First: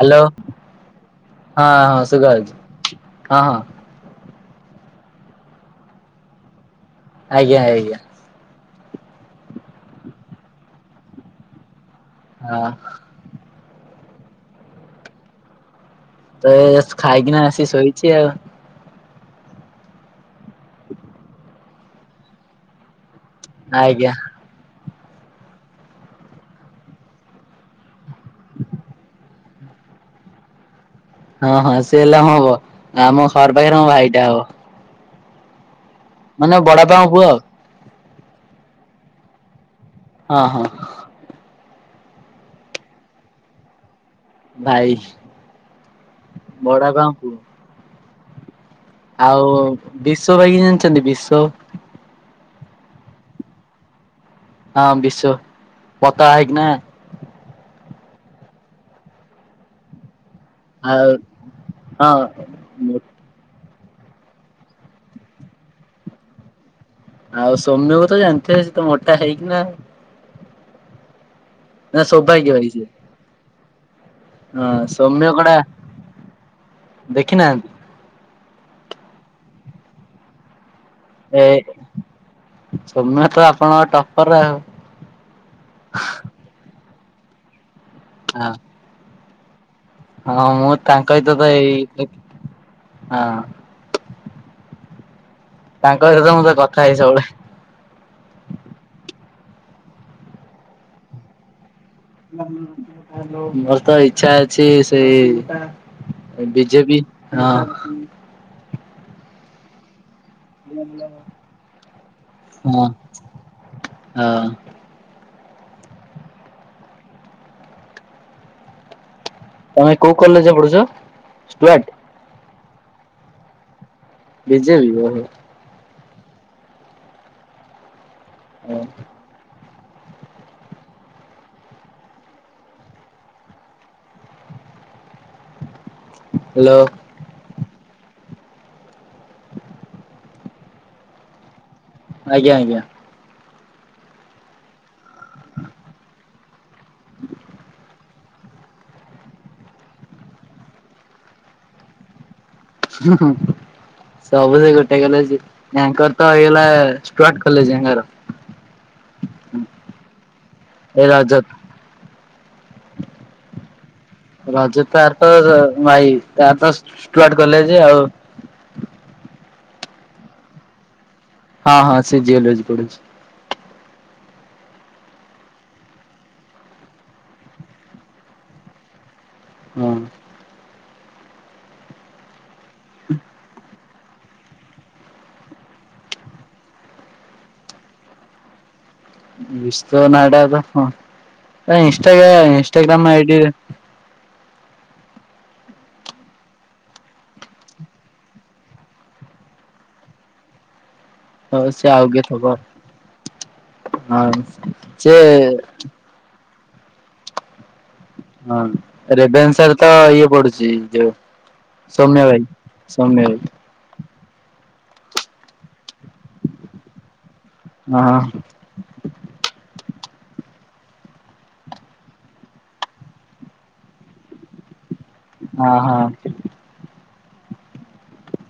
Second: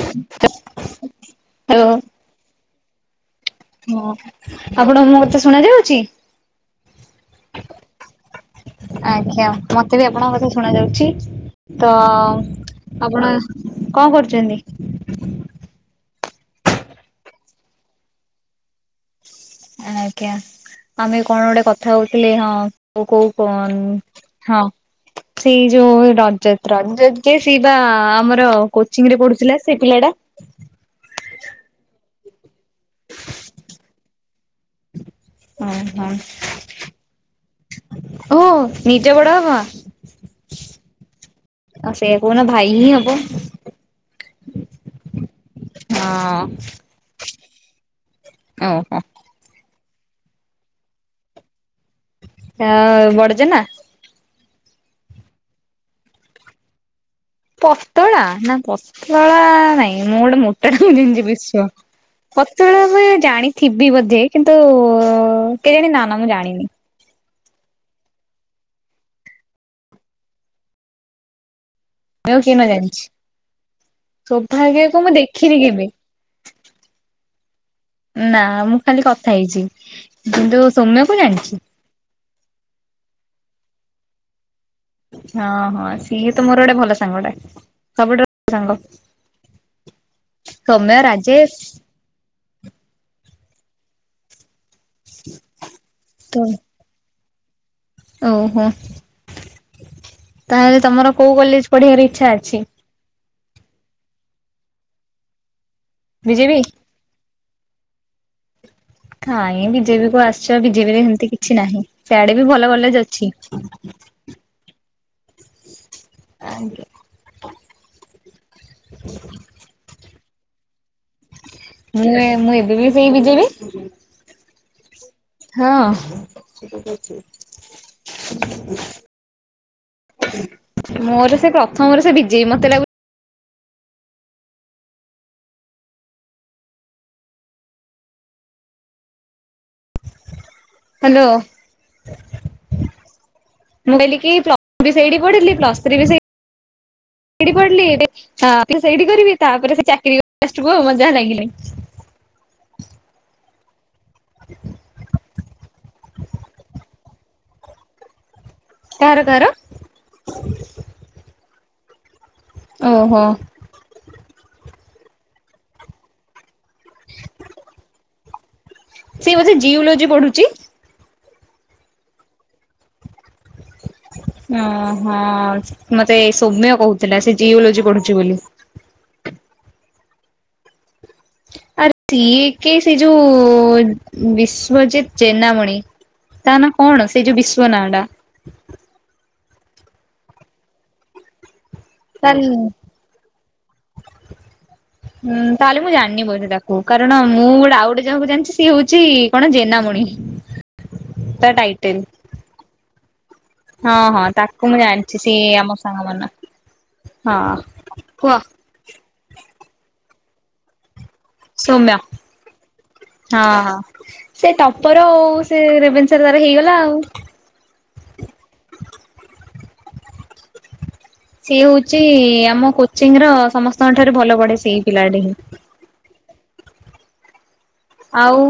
Hello ହଁ hello. ହଁ ସୁଗାଯାଉଛି ହଁ ହଁ। ହଁ ଆପଣଙ୍କୁ ମୋ କଥା ଶୁଣା ଯାଉଛି? ଆଜ୍ଞା ଆଜ୍ଞା। ଆଜ୍ଞା ମତେ ବି ଆପଣଙ୍କ କଥା ଶୁଣା ଯାଉଛି। ତ ହଁ। ଆପଣ କଣ କରୁଛନ୍ତି? ତ ଏ ଖାଇକିନା ଆସି ଶୋଇଛି ଆଉ। ଆଜ୍ଞା ଆମେ କଣ ଗୋଟେ କଥା ହଉଥିଲେ ହଁ କୋ କୋଉ କଣ ଆଜ୍ଞା ହଁ। ସେଇ ଯୋଉ ରଜତ ରଜତ ଯେ ସେ ବା ଆମର କୋଚିଂ ରେ ପଢୁଥିଲା ସେ ପିଲା ଟା। ହଁ ହଁ ସେ ହେଲା ହବ ଆମ ଘର ପାଖରେ ମୋ ଭାଇଟା ହବ। ହଁ ହଁ। ମାନେ ବଦବାପଙ୍କ ପୁଅ ଆଉ। ଓ ନିଜ ବଡ ବାପା? ହଁ ହଁ। ଆଉ ସେଇଆ କଉନ ଭାଇ ହିଁ ହବ। ଭାଇ ହଁ ବଡାପା ଙ୍କ ପୁଅ। ଓହୋ। ଆଉ ବିଷ ଭାଇ କି ଜାଣିଛନ୍ତି ବିଷ। ଆ ବଡଜେନା। ହଁ ବିଶ୍ୱ ପତଳା ହେଇକିନା। ପତଳା ନା ପତଳା ନାଇଁ ମୁଁ ଗୋଟେ ମ ଆଉ [unintelligible] ବିଶ୍ଵ ପ ସେତେବେଳେ ହଁ ମୁଁ ଜାଣିଥିବି ବୋଧେ କିନ୍ତୁ କେ ଜାଣି ନା ନା ମୁଁ ଜାଣିନି। ଆଉ ସୌମ୍ୟକୁ ତ ଜାଣିଥିବେ ସେ ତ ମୋଟା ହେଇକି ନା। ନା ଆଉ କିଏ ସୌଭାଗ୍ୟ ନ ଭାଇ ସିଏ। ଜାଣିଛି ହଁ ସୌଭାଗ୍ୟକୁ ମୁଁ ସୌମ୍ୟ କଡା ଦେଖିନି କେବେ। ଦେଖିନାହାନ୍ତି ନା ମୁଁ ଖାଲି କଥା ହେଇଛି କିନ୍ତୁ ସୌମ୍ୟ ଏଇ ସୌମ୍ୟ ତ ଆପଣଙ୍କ ଟପର ରେ ଆଉ। ହଁ ହଁ ସିଏ ତ ମୋର ଗୋଟେ ଭଲ ସାଙ୍ଗ ଟା ସବୁଠାରୁ ହଁ ଭଲ ସାଙ୍ଗ। ହଁ ମୁଁ ସୌମ୍ୟ ତାଙ୍କ ସହିତ ତ ରାଜେଶ ଏଇ ହଁ। ତାଙ୍କ ଘରେ ତ ମୁଁତ କଥା ହେଇ ସବୁବେଳେ। ଓହୋ ତାହେଲେ ତମର କୋଉ କଲେଜ ପଢିବାର ଇଚ୍ଛା ଅଛି ମୋର ତ ଇଚ୍ଛା ଅଛି ସେଇ ବିଜେପି? ବିଜେବି। ହଁ। କାଇଁ ଏଇ ବିଜେପି କୁ ଆସିଛ ବିଜେପି ରେ ଏମିତି କିଛି ନାହିଁ ସେଆଡେ ବି ଭଲ ହଁ ଭଲେଜ ଅଛି। ହଁ। ଆଞ। ତମେ କୋଉ କଲେଜ ପଡୁଛ? ସ୍ଟ [unintelligible] ମାନେ ମୁଁ ଏବେ ବି ସେଇ ବିଜେବି। ବିଜେ ବି ଓହୋ। ହଁ। ମୋର ସେ ପ୍ରଥମରେ ସେ ବିଜେବି ମତେ ଲାଗୁ ହ୍ୟାଲୋ। ହ୍ୟାଲୋ। ଆଜ୍ଞା ଆଜ୍ଞା। ମୁଁ କହିଲି କି ପ୍ଲ ବି ସେଇଠି ପଡିଲି ପ୍ଲସ୍ ଥ୍ରୀ ବି ସେ ସେଇଠି ପଢିଲି। ହଁ ସେଇଠି କରିବି ତାପରେ ସେ ଚାକିରି ମଜା ଲାଗିଲେ। ହୁଁ ସବୁ ସେ ଗୋଟେ ଗଲେ ୟାଙ୍କର ତ ହେଇଗଲା। ପ୍ଲଟ କଲେଜ ଆଙ୍ଗାର। କାହାର କାହାର? ଏଇ ରଜତ। ଓହୋ। ରଜ ତାର ତ ଭାଇ ତାର ଷ୍ଟୁଆର୍ଟ କଲେଜ ଆଉ ସେ ବୋଧେ ଜିଓଲୋଜି ପଢୁଛି। ହଁ ହଁ ସେ ଜିଓଲୋଜି ପଢୁଛି। ଓ ହଁ ମତେ ସୌମ୍ୟ କହୁଥିଲା ସେ ଜିଓଲୋଜି ପଢୁଛି ବୋଲି। ହଁ। ଆରେ ଦିଏ କେ ସେ ଯୋଉ ବିଶ୍ୱଜିତ୍ ଜେନା ମଣି ତା ନା କଣ ସେ ଯୋଉ ବିଶ୍ଵନାଁ ଟା। ବିଶ୍ୱ ନାଁ ଟା ତ ହଁ ତା ଇନସ୍ଟାଗ୍ରାମ ତା ଇନସ୍ଟାଗ୍ରାମ ଆଇଡି। ହୁଁ ତାହେଲେ ମୁଁ ଜାଣିନି ବୋଧେ ତାକୁ କାରଣ ମୁଁ ଗୋଟେ ଆଉ ଯାହାକୁ ଜାଣିଛି ସିଏ ହଉଛି କଣ ଜେନାମଣି। ତା ହଉ ସେ ଟାଇଟେଲ ଆଉ କେ ଥବ। ହଁ ହଁ ତାକୁ ମୁଁ ସେ ଜାଣିଛି ସିଏ ଆମ ସାଙ୍ଗ ମ ହଁ କୁହ? ହଁ ରେଭେନ୍ସାରେ ତ ଇଏ ପଡୁଛି ଯୋଉ ସୌମ୍ୟ ଭାଇ ସୌମ୍ୟ ଭାଇ। ହଁ। ସେ ଟପର ଆଉ ସେ ରେଭେନ୍ସାରେ ତାର ହେଇଗଲା ଆଉ ହଁ। ସିଏ ହଉଛି ଆମ କୋଚିଂର ସମସ୍ତଙ୍କ ଠାରୁ ଭଲ ପଢେ ସିଏ। ହଁ ହଁ। ଆଉ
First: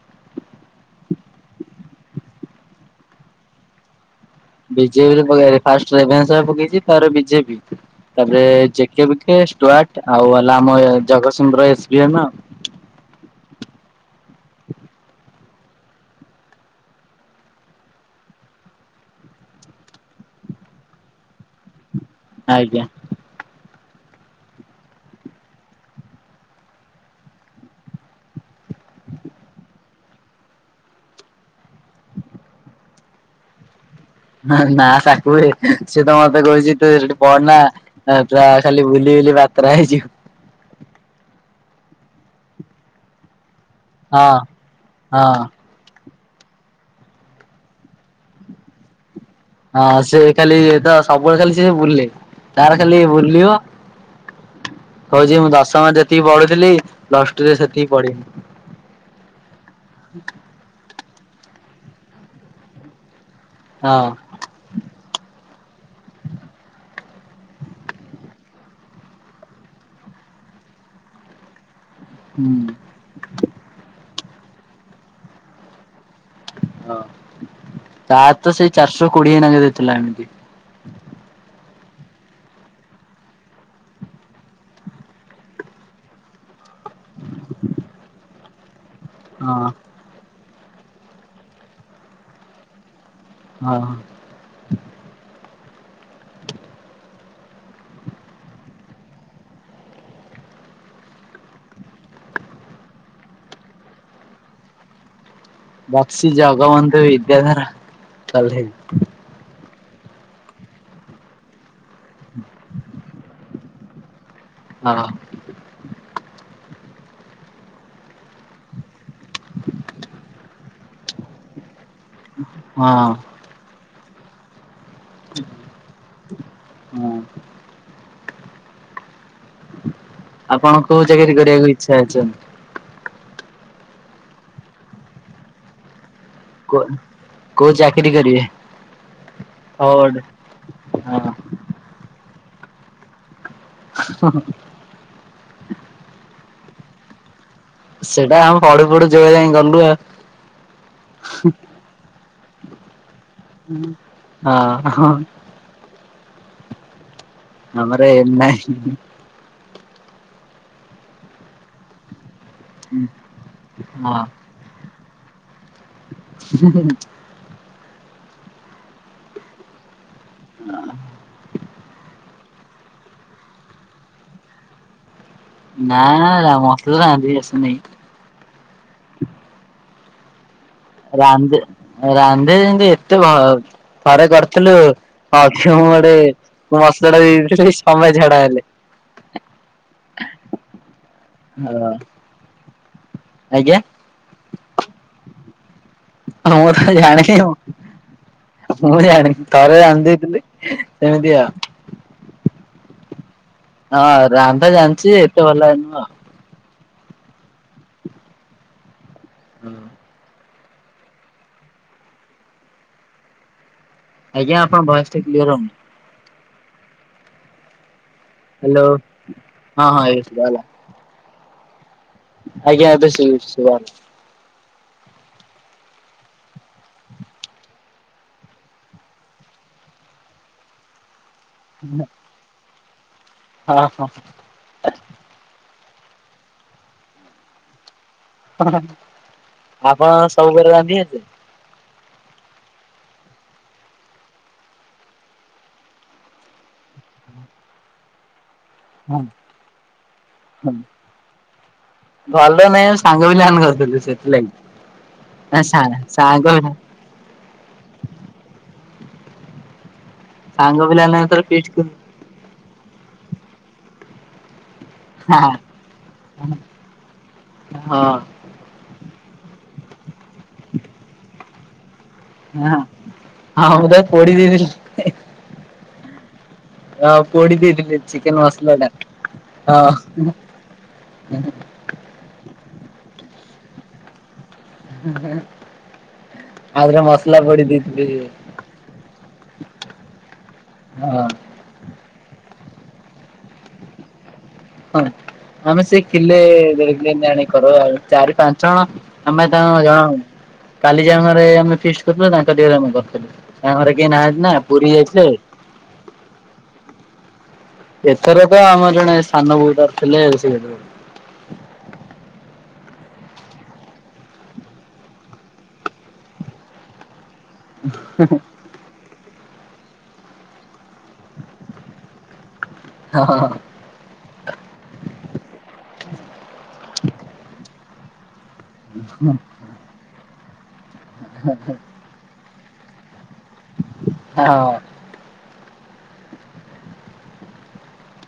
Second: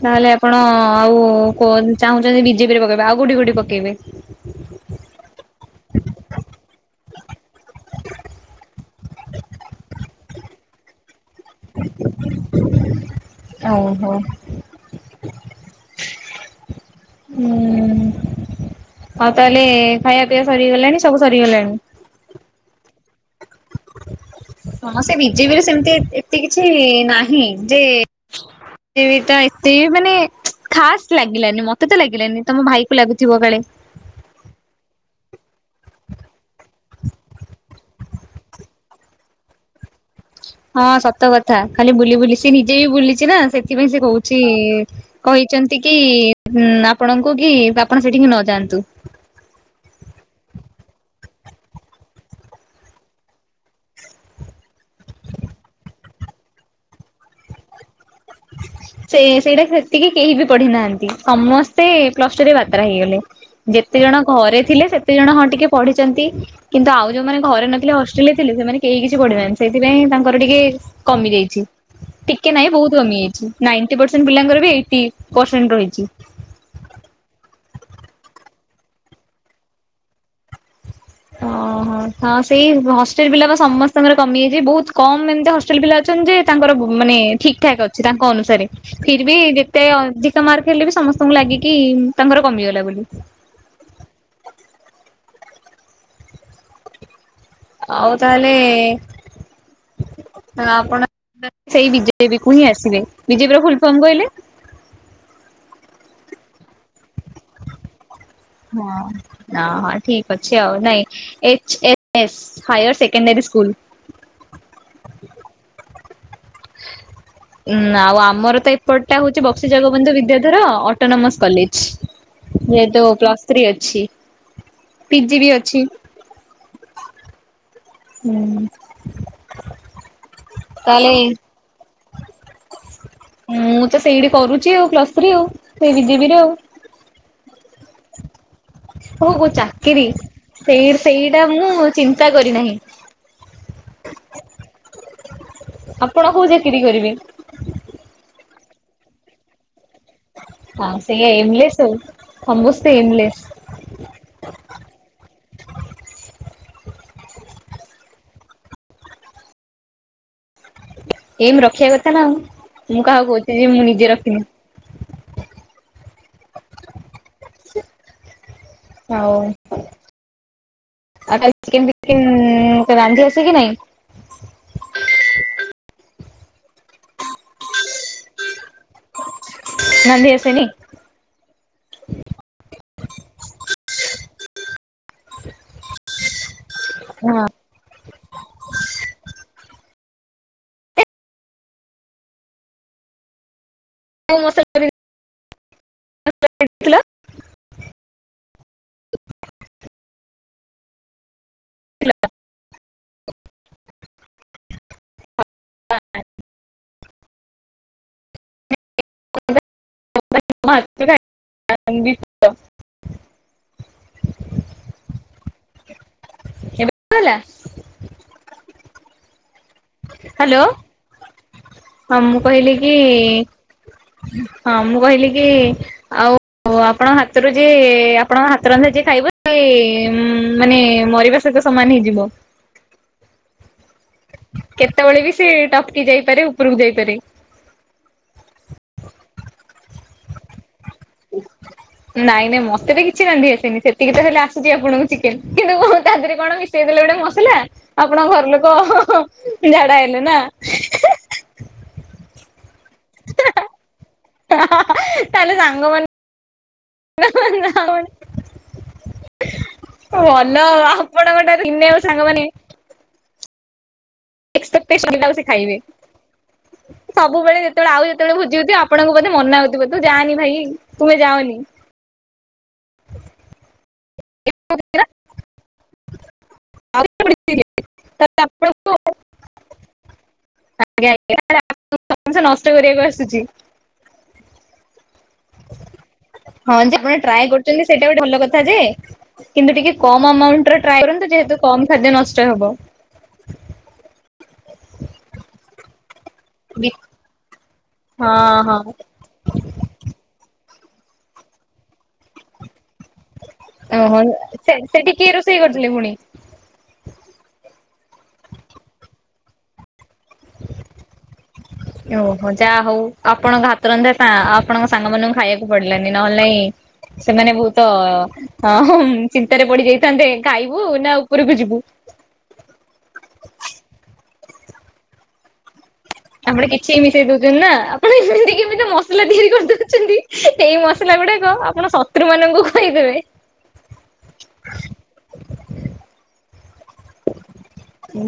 ତାହେଲେ ଆପଣ ଆଉ ଚାହୁଁଛନ୍ତି ବିଜେପିରେ ପକେଇବେ ଆଉ କୋଉଠି କୋଉଠି ପକେଇବେ? ବିଜେପିରେ ପକେଇ ଫାଷ୍ଟ ରେଭେନ୍ସାରେ ପକେଇଛି ତାରେ ବିଜେପି। ତାପରେ ଜେକେବିକେ ଷ୍ଟୁଆର୍ଟ ଆଉ ହେଲା ଆମ ଜଗତସିଂହପୁରର ଏସ ବି ଏମ୍ ଆଉ ଓ ହୋ। ହୁଁ ଆଉ ତାହେଲେ ଖାଇବା ପିଇବା ସରିଗଲାଣି ସବୁ ସରିଗଲାଣି। ଆଜ୍ଞା। ହଁ ସେ ବିଜେପିରେ ସେମିତି ଏତେ କିଛି ନାହିଁ ଯେ ସେଇଟା ଏତେ ଇଏ ମାନେ ଖାସ୍ ଲାଗିଲାନି ମତେ ତ ଲାଗିଲାନି ତମ ଭାଇକୁ ଲାଗୁଥିବ କାଳେ? ନା ତାକୁୁଏ ସିଏ ତ ମତେ କହୁଛି ତୁ ସେଠି ପଢନା? ଆ ପୁରା ଖାଲି ବୁଲି ବୁଲି ବାତରା ହେଇଯିବୁ। ହଁ ସତ କଥା ଖାଲି ବୁଲି ବୁଲି ସିଏ ନିଜେ ବି ବୁଲିଛି ନା ସେ ସେଥିପାଇଁ ସେ ହଁ କହୁଛି ହଁ। କହିଛନ୍ତି ଟିକିଇ ଆପଣଙ୍କୁ କି ଆପଣ ସେଠିକି ନଯାଆନ୍ତୁ? ହଁ ସେ ଖାଲି ତ ସବୁବେଳେ ଖାଲି ସେ ବୁଲେ ତାର ଖାଲି ବୁଲିବ। କଉଛି ମୁଁ ଦଶମ ଯେତିକି ପଢୁଥିଲି ପ୍ଲସ ଟୁରେ ସେତିକି ପଢିନି। ହ ସେ ସେଇଟା ସେତିକି କେହି ବି ପଢି ନାହାନ୍ତି ସମସ୍ତେ ପ୍ଲସ ଟୁ ରେ ବାତରା ହେଇଗଲେ। ହଁ ଯେତେ ଜଣ ଘରେ ଥିଲେ ସେତେ ଜଣ ହଁ ଟିକେ ପଢିଛନ୍ତି। କିନ୍ତୁ ଆଉ ଯୋଉମାନେ ଘରେ ନଥିଲେ ହଷ୍ଟେଲରେ ଥିଲେ ସେମାନେ କେହି କିଛି ପଢିନାହାଁନ୍ତି ସେଇଥିପାଇଁ ତାଙ୍କର ଟିକେ କମି ଯାଇଛି। ଟିକେ ନାହିଁ ବହୁତ କମି ଯାଇଛି ନାଇଣ୍ଟି ପରସେଣ୍ଟ ପିଲାଙ୍କର ବି ଏଇଟି ପରସେଣ୍ଟ ରହିଛି। ହଁ ତାର ତ ସେଇ ଚାରିଶହ କୋଡିଏ ନା କେତେ ଥିଲା? ଓହୋ ସେଇ ହଷ୍ଟେଲ ପିଲା ବା ସମସ୍ତଙ୍କର କମିଯାଇଛି ବହୁତ କମ ଏମିତି ହଷ୍ଟେଲ ପିଲା ଯେ ତାଙ୍କର ମାନେ ଠିକ ଠାକ୍ ଅଛି ତାଙ୍କ ଅନୁସାରେ। ଫିର୍ ବି ହଁ ଯେତେ ଅଧିକ ମାର୍କ ହେଲେ ବି ସମସ୍ତଙ୍କୁ ଲାଗେକି ଉଁ ତାଙ୍କର କମିଗଲା ବୋଲି। ହଁ। [inaudible] ଆଉ ତାହେଲେ ଆଉ ଆପଣ ସେଇ ବିଜେପି କୁ ହିଁ ଆସିବେ ବିଜେପିର ଫୁଲ ଫର୍ମ କହିଲେ? ବକ୍ସି ଜଗବନ୍ଧୁ ବିଦ୍ୟାଧର। କଲେଜ ହଁ। ନା ହଁ ଠିକ୍ ଅଛି ଆଉ ନାଇଁ H A S higher secondary school. ହଁ। [inaudible] ଉଁ ଆଉ ଆମର ତ ଏପଟଟା ହଉଛି ବକ୍ସି ଜଗବନ୍ଧୁ ବିଦ୍ୟାଧର ଅଟୋନୋମସ କଲେଜ। ଯେହେତୁ ହଁ। ପ୍ଲସ୍ ଥ୍ରୀ ଅଛି ପିଜି ବି ଅଛି। ହୁଁ। ହୁଁ। ଆପଣ କୋଉ ତାହେଲେ ଜାଗାରେ ଗଡିବାକୁ ଇଚ୍ଛା ଅଛନ୍ତି। ହ ମୁଁ ତ ସେଇଠି କରୁଛି ଆଉ ପ୍ଲସ୍ ଥ୍ରୀ ଆଉ ସେଇ ବିଜେିବି ରେ ଆଉ। କୋଉ ଚାକିରୀ କରିବେ। ଓହୋ ଚାକିରି ଫରୱାର୍ଡ ସେଇ ସେଇଟା ହଁ ମୁଁ ଚିନ୍ତା କରିନାହିଁ। ହଁ ହଁ ଆପଣ କୋଉ ଚାକିରି କରିବେ। ସେଇଟା ଆମେ ପଢ଼ୁ ପଢ଼ୁ ଯୋ ଯାଇଁ ଗଲୁ ଆଉ। ହଁ ସେ ଏମଲେସ ସମସ୍ତେ ଏମଲେସ। ହଁ ହଁ। ଆମର ଏମ୍ ନାହିଁ। ଏଇମ ରଖିବା କଥା ନା ଆଉ ମୁଁ କାହାକୁ କହୁଛି ଯେ ମୁଁ ନିଜେ ହଁ ରଖିନି। [inaudible] ହଉ। ହଁ। [unintelligible] ରାନ୍ଧି ଆସେ କି ନାଇଁ। ନା ନା ମୋତେ ରାନ୍ଧି ଆସେ ନାହିଁ। ରାନ୍ଧି ଆସେନି। ରାନ୍ଧେ ରାନ୍ଧେ ଏତେ ଭ ହରେ କରିଥିଲୁ ଅକ୍ଷ ଗଡେ ମସଲାଟା ଦେଇ ହଁ ଦେଇଥିଲି ସମସ୍ତେ ଝାଡା ହେଲେ। [inaudible] ହଁ। ଆଜ୍ଞା। [unintelligible] ମୁଁ ତ ଦେଇଥିଲ ଜାଣିନି ଆଉ। ମୁଁ ଆଣିନି ଥରେ ଆଣିଦେଇଥିଲି ସେମିତିଆଉ। ହଁ ରାନ୍ଧା ଜାଣିଛି ଏତେ ଭଲରେ ନୁହଁ। [unintelligible] ଆଜ୍ଞା ଆପଣଙ୍କ ଭଏସଟା କ୍ଲିୟର ହଉନି। [unintelligible] ହେଲା। ହ୍ୟାଲୋ ହଁ ହଁ ଏଇ ହ୍ୟାଲୋ ଶୁଭାଗଲା। ହଁ ମୁଁ କହିଲି ଆଜ୍ଞା କି ଏବେ ଶୁଭୁଛି ଶୁଭାଗଲା। ହଁ ମୁଁ କହିଲି କି ଆଉ ଓହୋ ଆପଣଙ୍କ ହାତରୁ ଯିଏ ଆପଣଙ୍କ ହାତରନ୍ଧା ଯିଏ ଖାଇବ ସେ ମାନେ ମରିବା ସେହିତ ସମାନ ହେଇଯିବ। ହଁ ହଁ। କେତେବେଳେ ବି ସେ ଟପକି ଯାଇପାରେ ଉପରକୁ ଯାଇପାରେ। ଆପଣଙ୍କୁ ସବୁ [unintelligible] ରାନ୍ଧି ଆସେ? [inaudible] ନାଇଁ ନାଇଁ ମତେ ତ କିଛି ରାନ୍ଧି ଆସେନି ସେତିକି ତ ହେଲେ ଆସୁଛି ଆପଣଙ୍କୁ ଚିକେନ, କିନ୍ତୁ [unintelligible] ତା ଦେହରେ କଣ ମିଶ ଶେଇ ଦେଲେ ଗୋଟେ ମସଲା, ଆପଣଙ୍କ ଘର ଲୋକ ଝାଡା ହେଲେ ନା। ଭଲ ନାଇଁ ସାଙ୍ଗ ପିଲାମାନେ କରିଥିଲେ ସେଥିଲାଗି। ତାହେଲେ ସାଙ୍ଗମାନେ ସାଙ୍ଗମାନେ ସାଙ୍ଗମାନେ। ଭଲ ଆଉ ସାଙ୍ଗ ପିଲାମାନଙ୍କ ଆପଣ ଥରେ ଗୋଟେ ଫିଷ୍ଟ କଲୁ ଦିନେ ସାଙ୍ଗମାନେ ଏକ୍ସପେକ୍ଟଟେସନ ହଁ [unintelligible] ଖାଇବେ। ସବୁବେଳେ ଯେତେବେଳେ ଆଉ ଯେତେବେଳେ ଭୋ ଜି ହେଉଥିବ ଆପଣଙ୍କୁ ବୋଧେ ମନା ହଉଥିବ ତୁ ଯାଆନି ଭାଇ, ତୁମେ ଯାଅନି। ହଁ ଆଉ [unintelligible] ପୋଡ଼ି ଦେଇଥିଲି। [unintelligible] ଆପଣଙ୍କୁ ଆଉ ପୋଡ଼ି ଦେଇଥିଲି ଚିକେନ ମସଲାଟା, ହଁ। [unintelligible] ଜିନିଷ ନଷ୍ଟ କରିବାକୁ ଆସୁଛି। ହୁଁ ହଁ ଯେ ଆପଣ ଟ୍ରାଏ କରୁଛନ୍ତି ଦେଇଥିଲି ସେଇଟା ଗୋଟେ ଭଲ କଥା ଯେ କିନ୍ତୁ ଟିକେ କମ ଆମାଉଣ୍ଟ ରେ ଟ୍ରାଏ ହଁ କରନ୍ତୁ ଯେହେତୁ କମ ଖାଦ୍ୟ ନଷ୍ଟ ହେବ। ହଁ ଆମେ ସେ କିଲେ ଦେଢ଼ କିଲେ ଏମତି ଆଣିକି କରୁ ଆଉ ହଁ ଚାରି ପାଞ୍ଚ ହଁ ଜଣ ଆମେ ତାଙ୍କୁ ଜଣଉନୁ କାଲି ଯେ ଆମର ଏ ଆମେ ଫିଷ୍ଟ କରୁଥିଲୁ ତାଙ୍କ। [unintelligible] ତାଙ୍କ ଘରେ କେହି ଓହୋ ନାହାନ୍ତି ନା ପୁରୀ ସେଠି ଯାଇଥିଲେ କିଏ କରିଥିଲେ ପୁଣି? ଏଥରକ ଆମର ଜଣେ ସାନ ବୋର କରି ରୋଷେଇ [unintelligible] ଓହୋ ଯାହା ହଉ ଆପଣଙ୍କ ଘାତରନ୍ଧଟା ଆପଣଙ୍କ ସାଙ୍ଗମାନଙ୍କୁ ଖାଇବାକୁ ପଡିଲାନି ନହେଲେ ନାଇଁ ସେମାନେ ବହୁତ ଅ ଚିନ୍ତାରେ ପଡି ଯାଇଥାନ୍ତେ ଖାଇବୁ ନା ଉପରକୁ ଯିବୁ? ହଁ ହଁ ହଁ। ଆପଣ କିଛି ବି ମିଶେଇ ଦଉଛନ୍ତି ନା, ଆପଣ ଏମିତି କେମତି ମସଲା ତିଆରି କରିଦଉଛନ୍ତି ସେଇ ମସ୍ ଲା ଗୁଡାକ ଆପଣ ଶତ୍ରୁମାନଙ୍କୁ ଖୋଇଦେବେ। ଆ ହଁ।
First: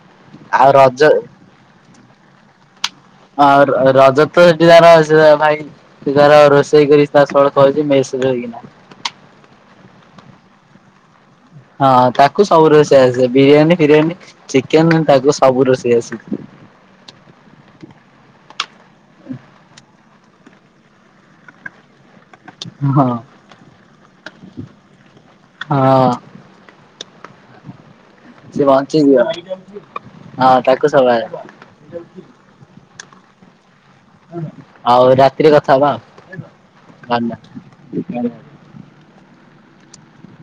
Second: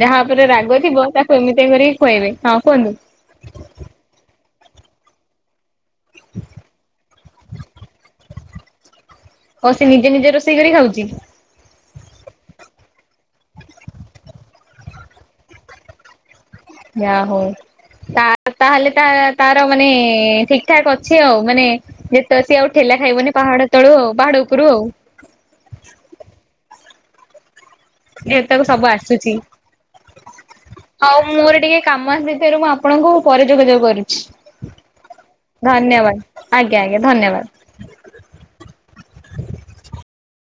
ଯାହା ଉପରେ ଆଉ ରାଗ ଥିବ ରଜ ତାକୁ ଏମିତିଆ କରିକି ଖୁଆଇବେ। ହଁ କୁହନ୍ତୁ? ଆଉ ର ରଜ ତ ସେଠି ତାର ଅ ସେ ଭାଇ ସେ ତାର ରୋଷେଇ କରି ତା ସଳଖଉଛି ମେଶ୍ ରେ ରହିକିନା। ଓ ସେ ନିଜେ ନିଜେ ରୋଷେଇ କରି ଖାଉଛି? ହଁ ତାକୁ ସବୁ ରୋଷେଇ ଆସେ ବିରିୟାନୀ, ଫିରିୟାନୀ ଚିକେନ ତାକୁ ସବୁ ରୋଷେଇ ଆସେ। ଯା ହଉ। ତା ତାହେଲେ ତା ତାର ମାନେ ଠିକ ଠାକ ଅଛି ଆଉ ମାନେ ଯେ ତ ସିଏ ଆଉ ଠେଲା ହଁ ଖାଇବନି ପାହାଡ ତଳୁ ଆଉ ପାହାଡ ଉପରୁ ଆଉ। ହଁ। ସେ ଯେତକ ସବୁ ବଞ୍ଚିଯିବ। ଆସୁଛି, ହଁ ତାକୁ ସବୁ ହଉ ଆସେ ମୋର ଟିକେ କାମ ଆସିଥାରୁ ମୁଁ ଆପଣଙ୍କୁ ପରେ ଯୋଗାଯୋଗ କରି ଆଉ ରାତିରେ କଥା ହବା ଆଜ୍ଞା ଆଜ୍ଞା ଧନ୍ୟବାଦ। [inaudible]